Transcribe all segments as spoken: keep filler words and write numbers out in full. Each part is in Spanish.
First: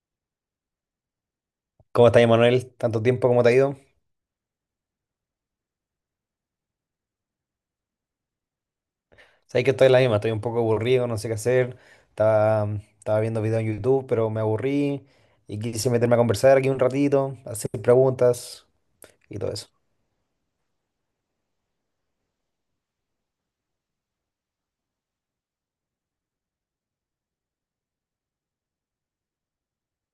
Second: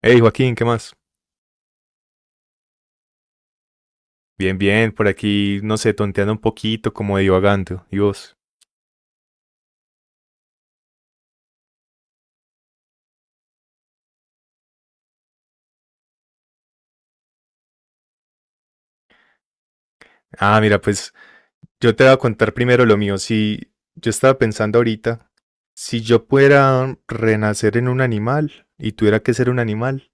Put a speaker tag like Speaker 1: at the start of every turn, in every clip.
Speaker 1: Hey Joaquín, ¿qué más?
Speaker 2: ¿Cómo estás, Manuel? ¿Tanto tiempo? ¿Cómo te ha ido?
Speaker 1: Bien, bien, por aquí, no sé, tonteando un poquito, como divagando. ¿Y vos?
Speaker 2: Sabes que estoy en la misma, estoy un poco aburrido, no sé qué hacer. Estaba, estaba viendo videos en YouTube, pero me aburrí y quise meterme a conversar aquí un ratito, hacer preguntas y todo eso.
Speaker 1: Ah, mira, pues yo te voy a contar primero lo mío. Si yo estaba pensando ahorita, si yo pudiera renacer en un animal y tuviera que ser un animal,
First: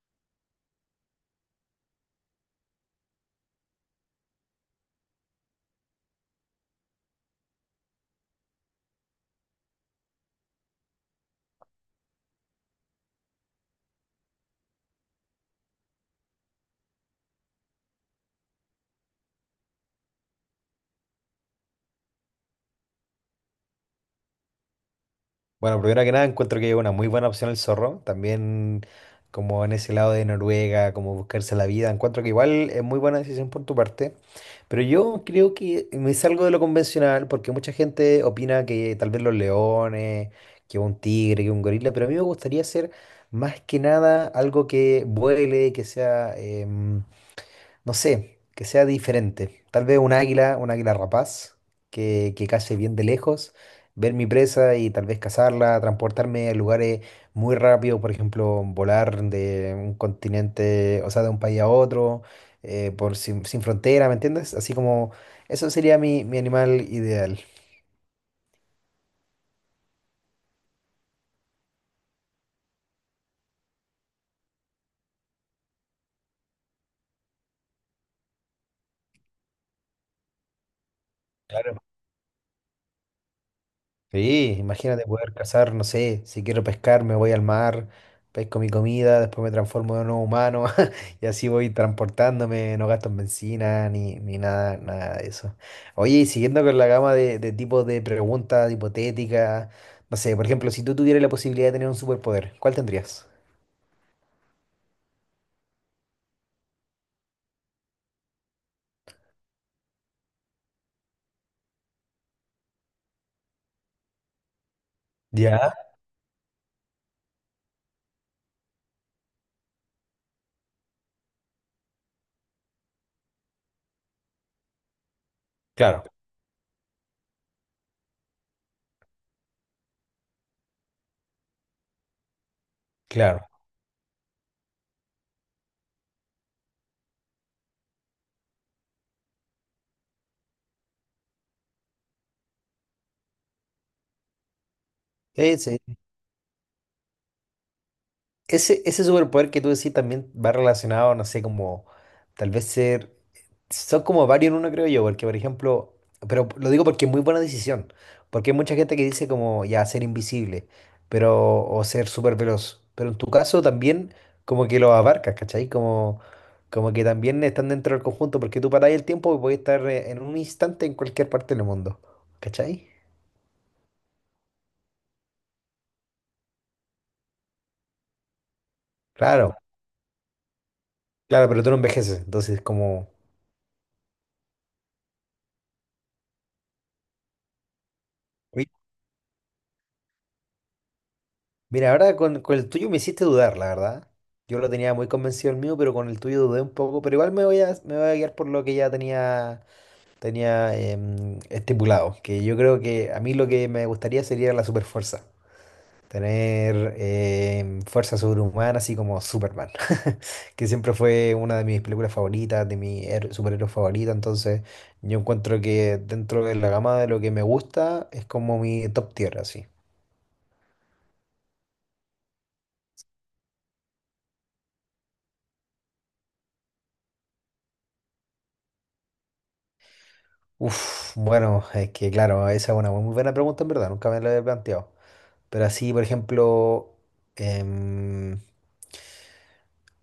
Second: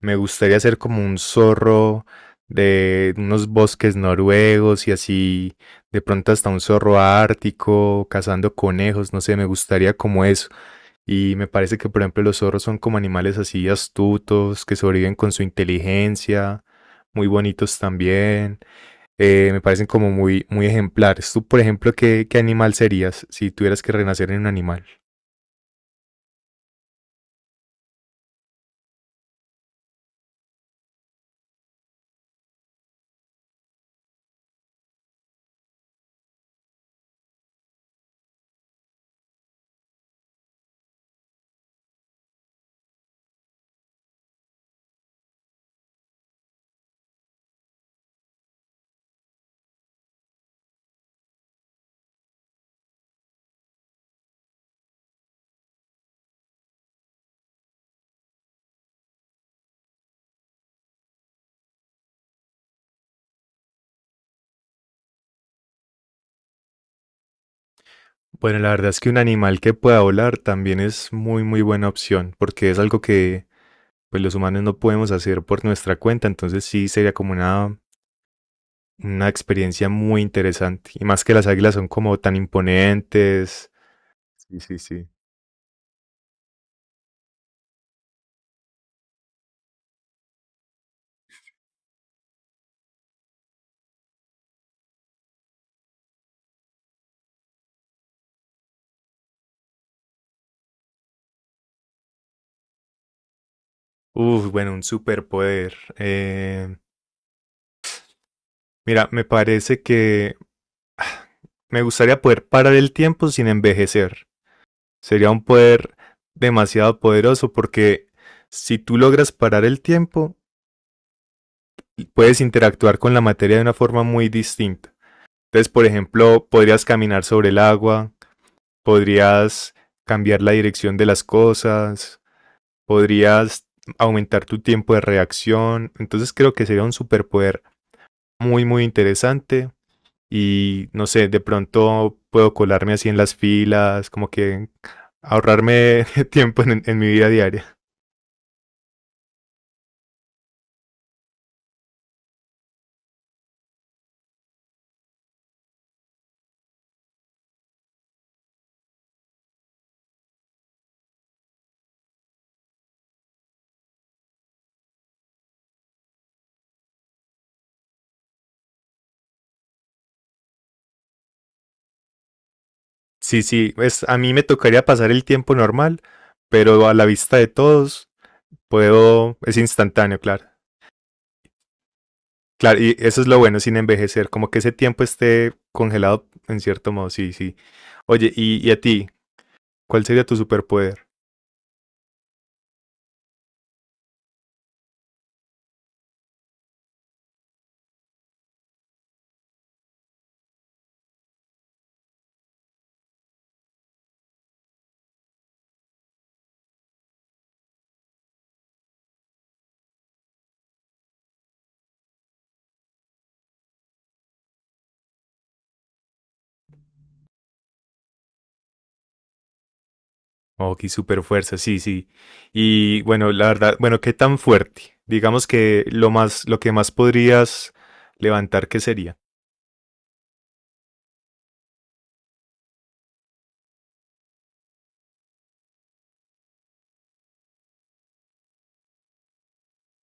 Speaker 1: me gustaría ser como un zorro de unos bosques noruegos y así, de pronto hasta un zorro ártico, cazando conejos, no sé, me gustaría como eso. Y me parece que, por ejemplo, los zorros son como animales así astutos, que sobreviven con su inteligencia, muy bonitos también. Eh, me parecen como muy, muy ejemplares. Tú, por ejemplo, ¿qué, qué animal serías si tuvieras que renacer en un animal?
Speaker 2: Bueno, primero que nada, encuentro que es una muy buena opción el zorro. También, como en ese lado de Noruega, como buscarse la vida, encuentro que igual es muy buena decisión por tu parte. Pero yo creo que me salgo de lo convencional porque mucha gente opina que tal vez los leones, que un tigre, que un gorila, pero a mí me gustaría hacer más que nada algo que vuele, que sea. eh, no sé, que sea diferente. Tal vez un águila, un águila rapaz, que, que case bien de lejos, ver mi presa y tal vez cazarla, transportarme a lugares muy rápido, por ejemplo, volar de un continente, o sea, de un país a otro, eh, por sin, sin frontera, ¿me entiendes? Así como, eso sería mi, mi animal ideal.
Speaker 1: Bueno, la verdad es que un animal que pueda volar también es muy, muy buena opción, porque es algo que pues, los humanos no podemos hacer por nuestra cuenta. Entonces sí sería como una, una experiencia muy interesante. Y más que las águilas
Speaker 2: Claro.
Speaker 1: son como tan imponentes.
Speaker 2: Sí,
Speaker 1: Sí, sí,
Speaker 2: imagínate
Speaker 1: sí.
Speaker 2: poder cazar, no sé, si quiero pescar me voy al mar, pesco mi comida, después me transformo en un humano y así voy transportándome, no gasto en benzina ni, ni nada, nada de eso. Oye, y siguiendo con la gama de, de tipos de preguntas hipotéticas, no sé, por ejemplo, si tú tuvieras la posibilidad de tener un superpoder, ¿cuál tendrías?
Speaker 1: Uf, bueno, un superpoder. Eh, mira, me parece que me gustaría poder parar el tiempo sin envejecer. Sería un
Speaker 2: Ya,
Speaker 1: poder demasiado poderoso porque si tú logras parar el tiempo, puedes interactuar con la materia de una forma muy distinta. Entonces, por
Speaker 2: claro,
Speaker 1: ejemplo, podrías caminar sobre el agua, podrías cambiar la dirección de las cosas,
Speaker 2: claro.
Speaker 1: podrías aumentar tu tiempo de reacción. Entonces creo que sería un superpoder muy, muy interesante. Y no sé, de pronto puedo colarme así en las filas, como que
Speaker 2: Sí, sí,
Speaker 1: ahorrarme tiempo en, en mi vida diaria.
Speaker 2: Ese, ese superpoder que tú decís también va relacionado, no sé, como tal vez ser... Son como varios en uno, creo yo, porque por ejemplo, pero lo digo porque es muy buena decisión, porque hay mucha gente que dice como ya ser invisible, pero o ser súper veloz, pero en tu caso también como que lo abarcas, ¿cachai? Como, como que también están dentro del conjunto, porque tú paráis el tiempo y podés estar eh, en un instante en cualquier parte del mundo, ¿cachai?
Speaker 1: Sí, sí, es, a mí me tocaría pasar el tiempo normal, pero a la vista de todos puedo,
Speaker 2: Claro,
Speaker 1: es instantáneo, claro.
Speaker 2: claro, pero tú no envejeces, entonces
Speaker 1: Claro, y
Speaker 2: como...
Speaker 1: eso es lo bueno sin envejecer, como que ese tiempo esté congelado en cierto modo, sí, sí. Oye, y, y a ti, ¿cuál sería tu superpoder?
Speaker 2: Mira, ahora con, con el tuyo me hiciste dudar, la verdad. Yo lo tenía muy convencido el mío, pero con el tuyo dudé un poco. Pero igual me voy a, me voy a guiar por lo que ya tenía, tenía em, estipulado. Que yo creo que a mí lo que me gustaría sería la superfuerza. Tener em, fuerza sobrehumana, así como Superman. Que siempre fue una de mis películas favoritas, de mi her- superhéroe favorita. Entonces, yo encuentro que dentro de la gama de lo que me gusta, es como mi top tier, así.
Speaker 1: Ok, super fuerza, sí, sí. Y bueno, la verdad, bueno, ¿qué tan fuerte? Digamos que lo más, lo que más podrías levantar, ¿qué sería?
Speaker 2: Uf, bueno, es que claro, esa es una muy buena pregunta en verdad, nunca me la había planteado. Pero así, por ejemplo, em,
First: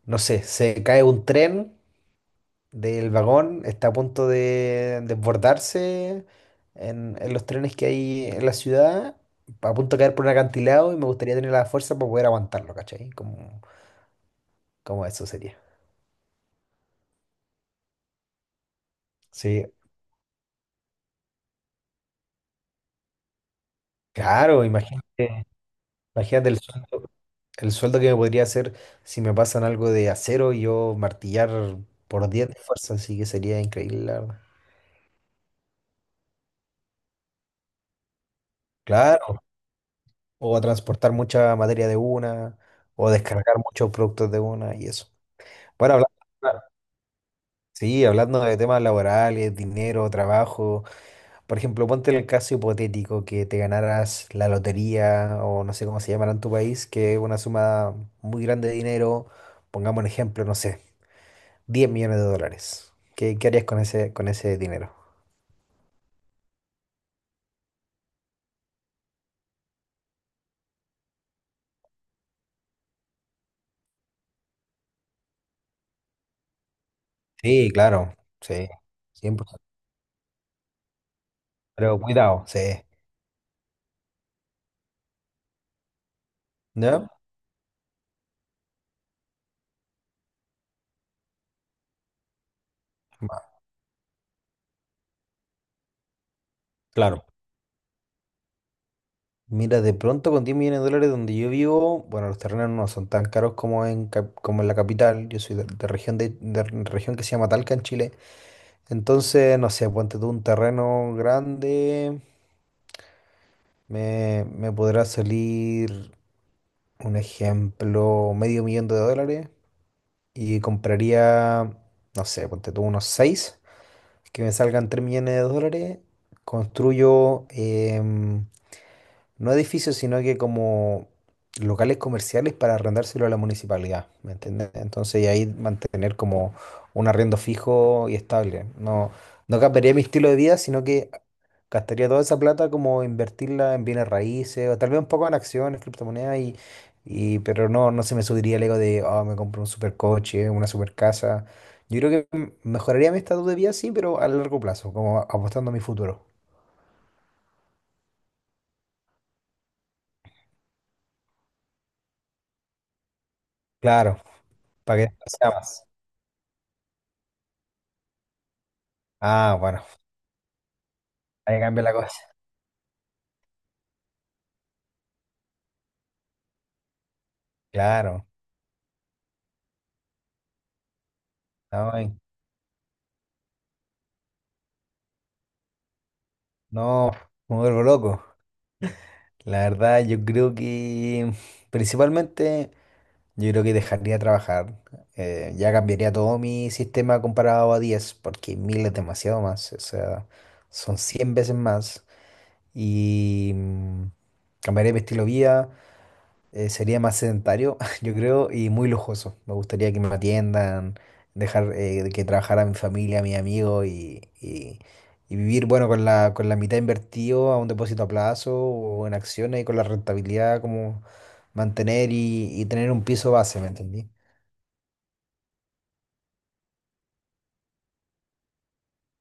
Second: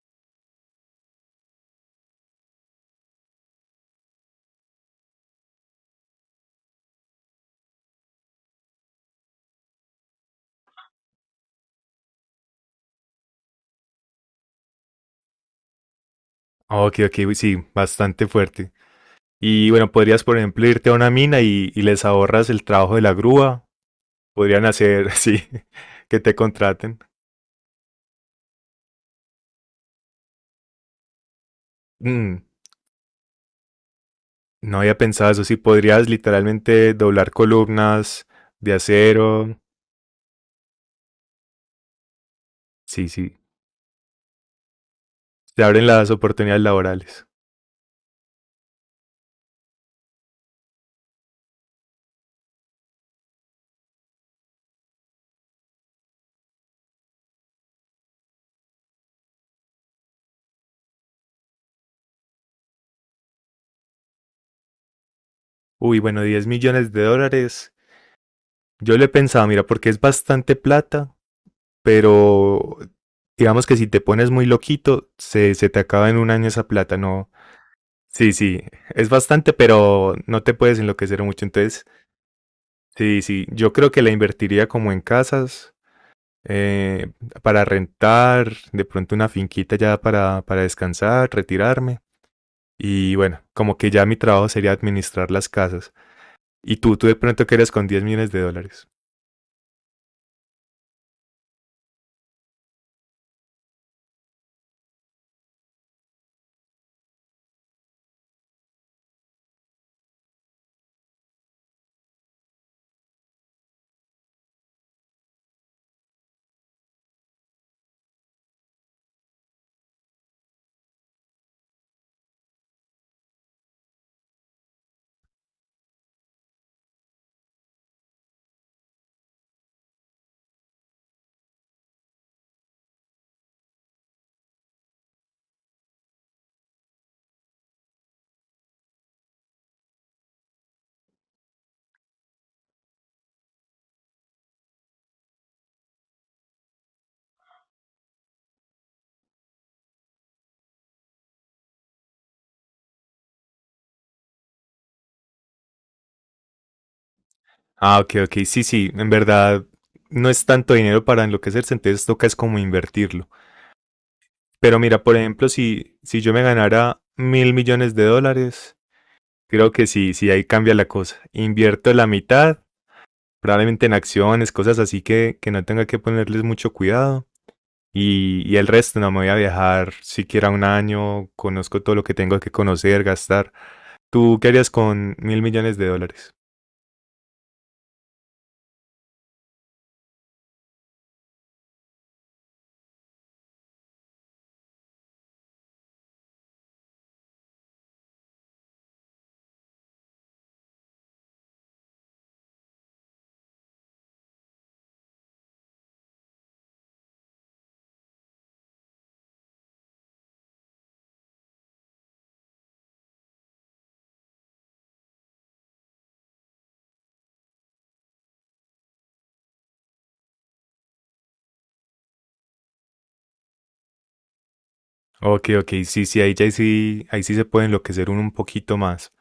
Speaker 2: no sé, se cae un tren del vagón, está a punto de desbordarse en, en los trenes que hay en la ciudad, a punto de caer por un acantilado y me gustaría tener la fuerza para poder aguantarlo, ¿cachai? Como, como eso sería.
Speaker 1: Ok, ok, sí, bastante fuerte.
Speaker 2: Sí,
Speaker 1: Y bueno, podrías, por ejemplo, irte a una mina y, y les ahorras el trabajo de la grúa.
Speaker 2: claro,
Speaker 1: Podrían hacer, sí,
Speaker 2: imagínate,
Speaker 1: que te
Speaker 2: imagínate el sueño.
Speaker 1: contraten.
Speaker 2: El sueldo que me podría hacer si me pasan algo de acero y yo martillar por
Speaker 1: Mm,
Speaker 2: diez de fuerza, así que sería increíble, la verdad.
Speaker 1: no había pensado eso, sí, podrías literalmente doblar columnas de
Speaker 2: Claro,
Speaker 1: acero.
Speaker 2: o transportar mucha materia de una,
Speaker 1: Sí,
Speaker 2: o
Speaker 1: sí,
Speaker 2: descargar muchos productos de una y eso.
Speaker 1: te abren
Speaker 2: Bueno,
Speaker 1: las
Speaker 2: hablando, claro,
Speaker 1: oportunidades laborales.
Speaker 2: sí, hablando de temas laborales, dinero, trabajo, por ejemplo, ponte el caso hipotético que te ganaras la lotería o no sé cómo se llamará en tu país, que es una suma muy grande de dinero, pongamos un ejemplo, no sé. Diez millones de dólares. ¿Qué, qué harías con ese, con ese dinero?
Speaker 1: Uy, bueno, diez millones de dólares. Yo le pensaba, mira, porque es bastante plata, pero digamos que si te pones muy loquito, se, se te acaba en un año esa plata, no.
Speaker 2: Sí, claro,
Speaker 1: Sí, sí,
Speaker 2: sí,
Speaker 1: es bastante,
Speaker 2: cien por ciento.
Speaker 1: pero no te puedes enloquecer mucho. Entonces,
Speaker 2: Pero cuidado, sí.
Speaker 1: sí, sí, yo creo que la invertiría como en casas,
Speaker 2: ¿No?
Speaker 1: eh, para rentar, de pronto una finquita ya para, para descansar, retirarme. Y bueno,
Speaker 2: Ma-
Speaker 1: como que ya mi trabajo sería administrar las casas. Y tú, tú de
Speaker 2: Claro.
Speaker 1: pronto qué eres con diez millones de dólares.
Speaker 2: Mira, de pronto con diez millones de dólares donde yo vivo, bueno, los terrenos no son tan caros como en, cap- como en la capital. Yo soy de, de región de, de re- región que se llama Talca en Chile. Entonces, no sé, ponte tú un terreno grande, me, me podrá salir un ejemplo, medio millón de dólares. Y compraría, no sé, ponte tú unos seis que me salgan tres millones de dólares, construyo em, no edificios, sino que como locales comerciales para arrendárselo a la municipalidad, ¿me entiendes? Entonces y ahí mantener como un arriendo fijo y estable. No, no cambiaría mi estilo de vida, sino que gastaría toda esa plata como invertirla en bienes raíces o tal vez un poco en acciones, criptomonedas y, y pero no, no se me subiría el ego de, oh, me compro un supercoche, una supercasa. Yo creo que m- mejoraría mi estado de vida, sí, pero a largo plazo, como a- apostando a mi futuro.
Speaker 1: Ah, ok, ok. Sí, sí, en verdad no es tanto dinero para enloquecerse, entonces toca es como invertirlo.
Speaker 2: Claro,
Speaker 1: Pero mira,
Speaker 2: para que
Speaker 1: por
Speaker 2: esto
Speaker 1: ejemplo,
Speaker 2: sea más.
Speaker 1: si, si yo me ganara mil millones de dólares,
Speaker 2: Ah,
Speaker 1: creo
Speaker 2: bueno,
Speaker 1: que sí, sí, ahí cambia la cosa.
Speaker 2: ahí cambia la
Speaker 1: Invierto la
Speaker 2: cosa.
Speaker 1: mitad, probablemente en acciones, cosas así que, que no tenga que ponerles mucho cuidado.
Speaker 2: Claro,
Speaker 1: Y, y el resto no me voy a viajar siquiera un año, conozco
Speaker 2: no,
Speaker 1: todo lo que
Speaker 2: en-
Speaker 1: tengo que conocer, gastar. ¿Tú qué harías con mil millones de dólares?
Speaker 2: no, me vuelvo loco. La verdad, yo creo que principalmente yo creo que dejaría de trabajar. eh, ya cambiaría todo mi sistema comparado a diez porque mil es demasiado más. O sea, son cien veces más. Y mm, cambiaría mi estilo de vida. eh, sería más sedentario, yo creo, y muy lujoso. Me gustaría que me atiendan, dejar eh, que trabajara mi familia, mi amigo y, y- y vivir, bueno, con la, con la mitad invertido a un depósito a plazo o en acciones y con la rentabilidad como mantener y, y tener un piso base, ¿me entendí?
Speaker 1: Ok, ok, sí, sí, ahí ya sí, ahí sí se puede enloquecer uno un poquito más.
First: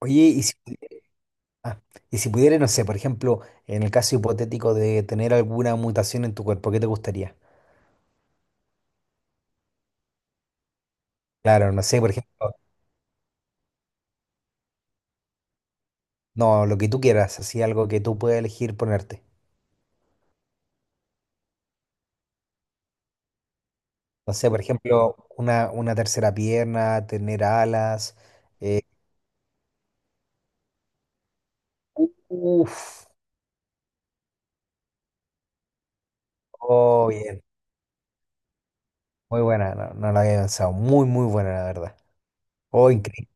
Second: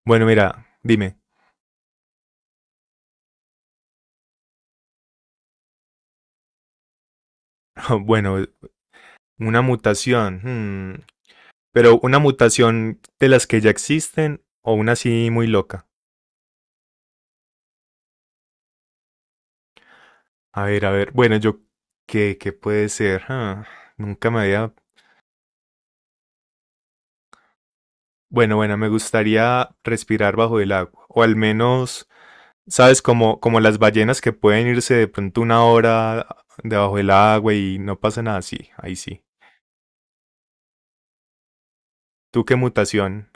Speaker 2: Oye,
Speaker 1: Bueno,
Speaker 2: y si,
Speaker 1: mira, dime.
Speaker 2: ah, y si pudiera, no sé, por ejemplo, en el caso hipotético de tener alguna mutación en tu cuerpo, ¿qué te gustaría?
Speaker 1: Bueno, una mutación. hmm,
Speaker 2: Claro, no
Speaker 1: Pero
Speaker 2: sé, por
Speaker 1: una
Speaker 2: ejemplo,
Speaker 1: mutación de las que ya existen o una así muy loca.
Speaker 2: no, lo que tú quieras, así algo que tú puedas elegir ponerte.
Speaker 1: A ver, a ver. Bueno, yo... ¿Qué, qué puede ser? Ah, nunca
Speaker 2: No
Speaker 1: me
Speaker 2: sé, por
Speaker 1: había...
Speaker 2: ejemplo, una, una tercera pierna, tener alas.
Speaker 1: Bueno, bueno,
Speaker 2: eh,
Speaker 1: me gustaría respirar bajo el agua. O al menos, ¿sabes?
Speaker 2: uf,
Speaker 1: Como, como las ballenas que pueden irse de pronto una hora debajo
Speaker 2: oh,
Speaker 1: del
Speaker 2: bien,
Speaker 1: agua y no pasa nada. Sí, ahí sí.
Speaker 2: muy buena, no, no la había pensado, muy, muy buena, la verdad.
Speaker 1: ¿Tú qué
Speaker 2: Oh, increíble.
Speaker 1: mutación?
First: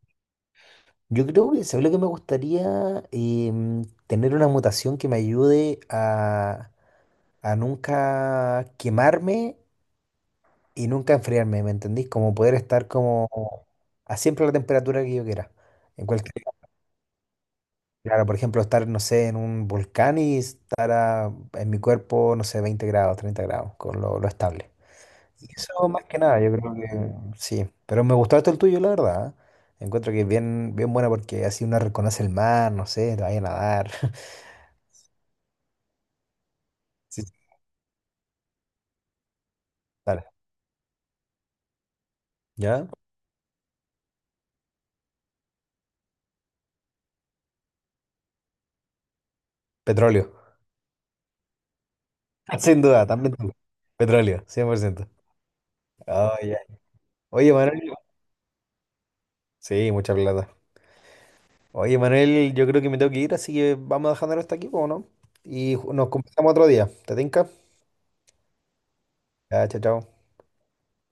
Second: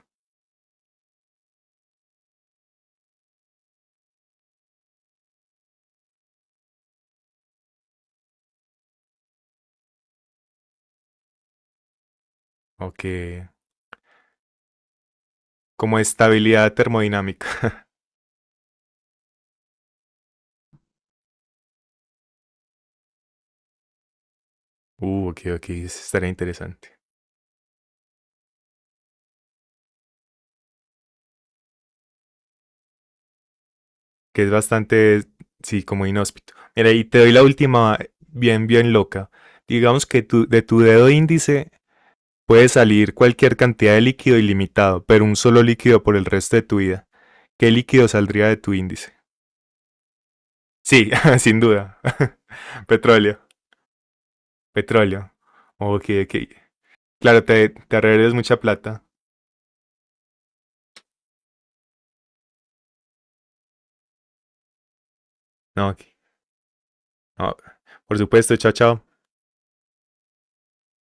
Speaker 2: Yo creo que, ¿sabes lo que me gustaría? Em, tener una mutación que me ayude a a nunca quemarme y nunca enfriarme, ¿me entendís? Como poder estar
Speaker 1: O
Speaker 2: como
Speaker 1: qué...
Speaker 2: a siempre la temperatura que yo quiera.
Speaker 1: Como
Speaker 2: En cualquier,
Speaker 1: estabilidad termodinámica.
Speaker 2: claro, por ejemplo, estar, no sé, en un volcán y estar a- en mi cuerpo, no sé, veinte grados, treinta grados, con lo, lo estable.
Speaker 1: Uh, ok,
Speaker 2: Y
Speaker 1: ok.
Speaker 2: eso más que
Speaker 1: Estaría
Speaker 2: nada, yo creo
Speaker 1: interesante.
Speaker 2: que sí. Pero me gustó esto el tuyo, la verdad. ¿Eh? Encuentro que es bien, bien buena porque así uno reconoce el mar, no sé, te vaya a nadar.
Speaker 1: Que es bastante, sí, como inhóspito. Mira, y te
Speaker 2: Sí,
Speaker 1: doy
Speaker 2: sí,
Speaker 1: la última bien, bien loca. Digamos que
Speaker 2: dale.
Speaker 1: tu, de tu dedo índice puede
Speaker 2: ¿Ya?
Speaker 1: salir cualquier cantidad de líquido ilimitado, pero un solo líquido por el resto de tu vida. ¿Qué líquido saldría de tu índice?
Speaker 2: Petróleo.
Speaker 1: Sí, sin duda.
Speaker 2: Sin duda, también
Speaker 1: Petróleo,
Speaker 2: tú. Petróleo, cien por ciento.
Speaker 1: petróleo. Ok, ok.
Speaker 2: Ah, ya.
Speaker 1: Claro,
Speaker 2: Oye,
Speaker 1: te,
Speaker 2: Manuel.
Speaker 1: te arreglas mucha plata.
Speaker 2: Sí, mucha plata. Oye, Manuel, yo creo que me tengo que ir, así que vamos a dejarlo hasta aquí, ¿o no? Y
Speaker 1: No,
Speaker 2: ju-
Speaker 1: ok.
Speaker 2: nos conversamos otro día. ¿Te tinca?
Speaker 1: No. Por supuesto, chao, chao.
Speaker 2: Ya, chao, chao.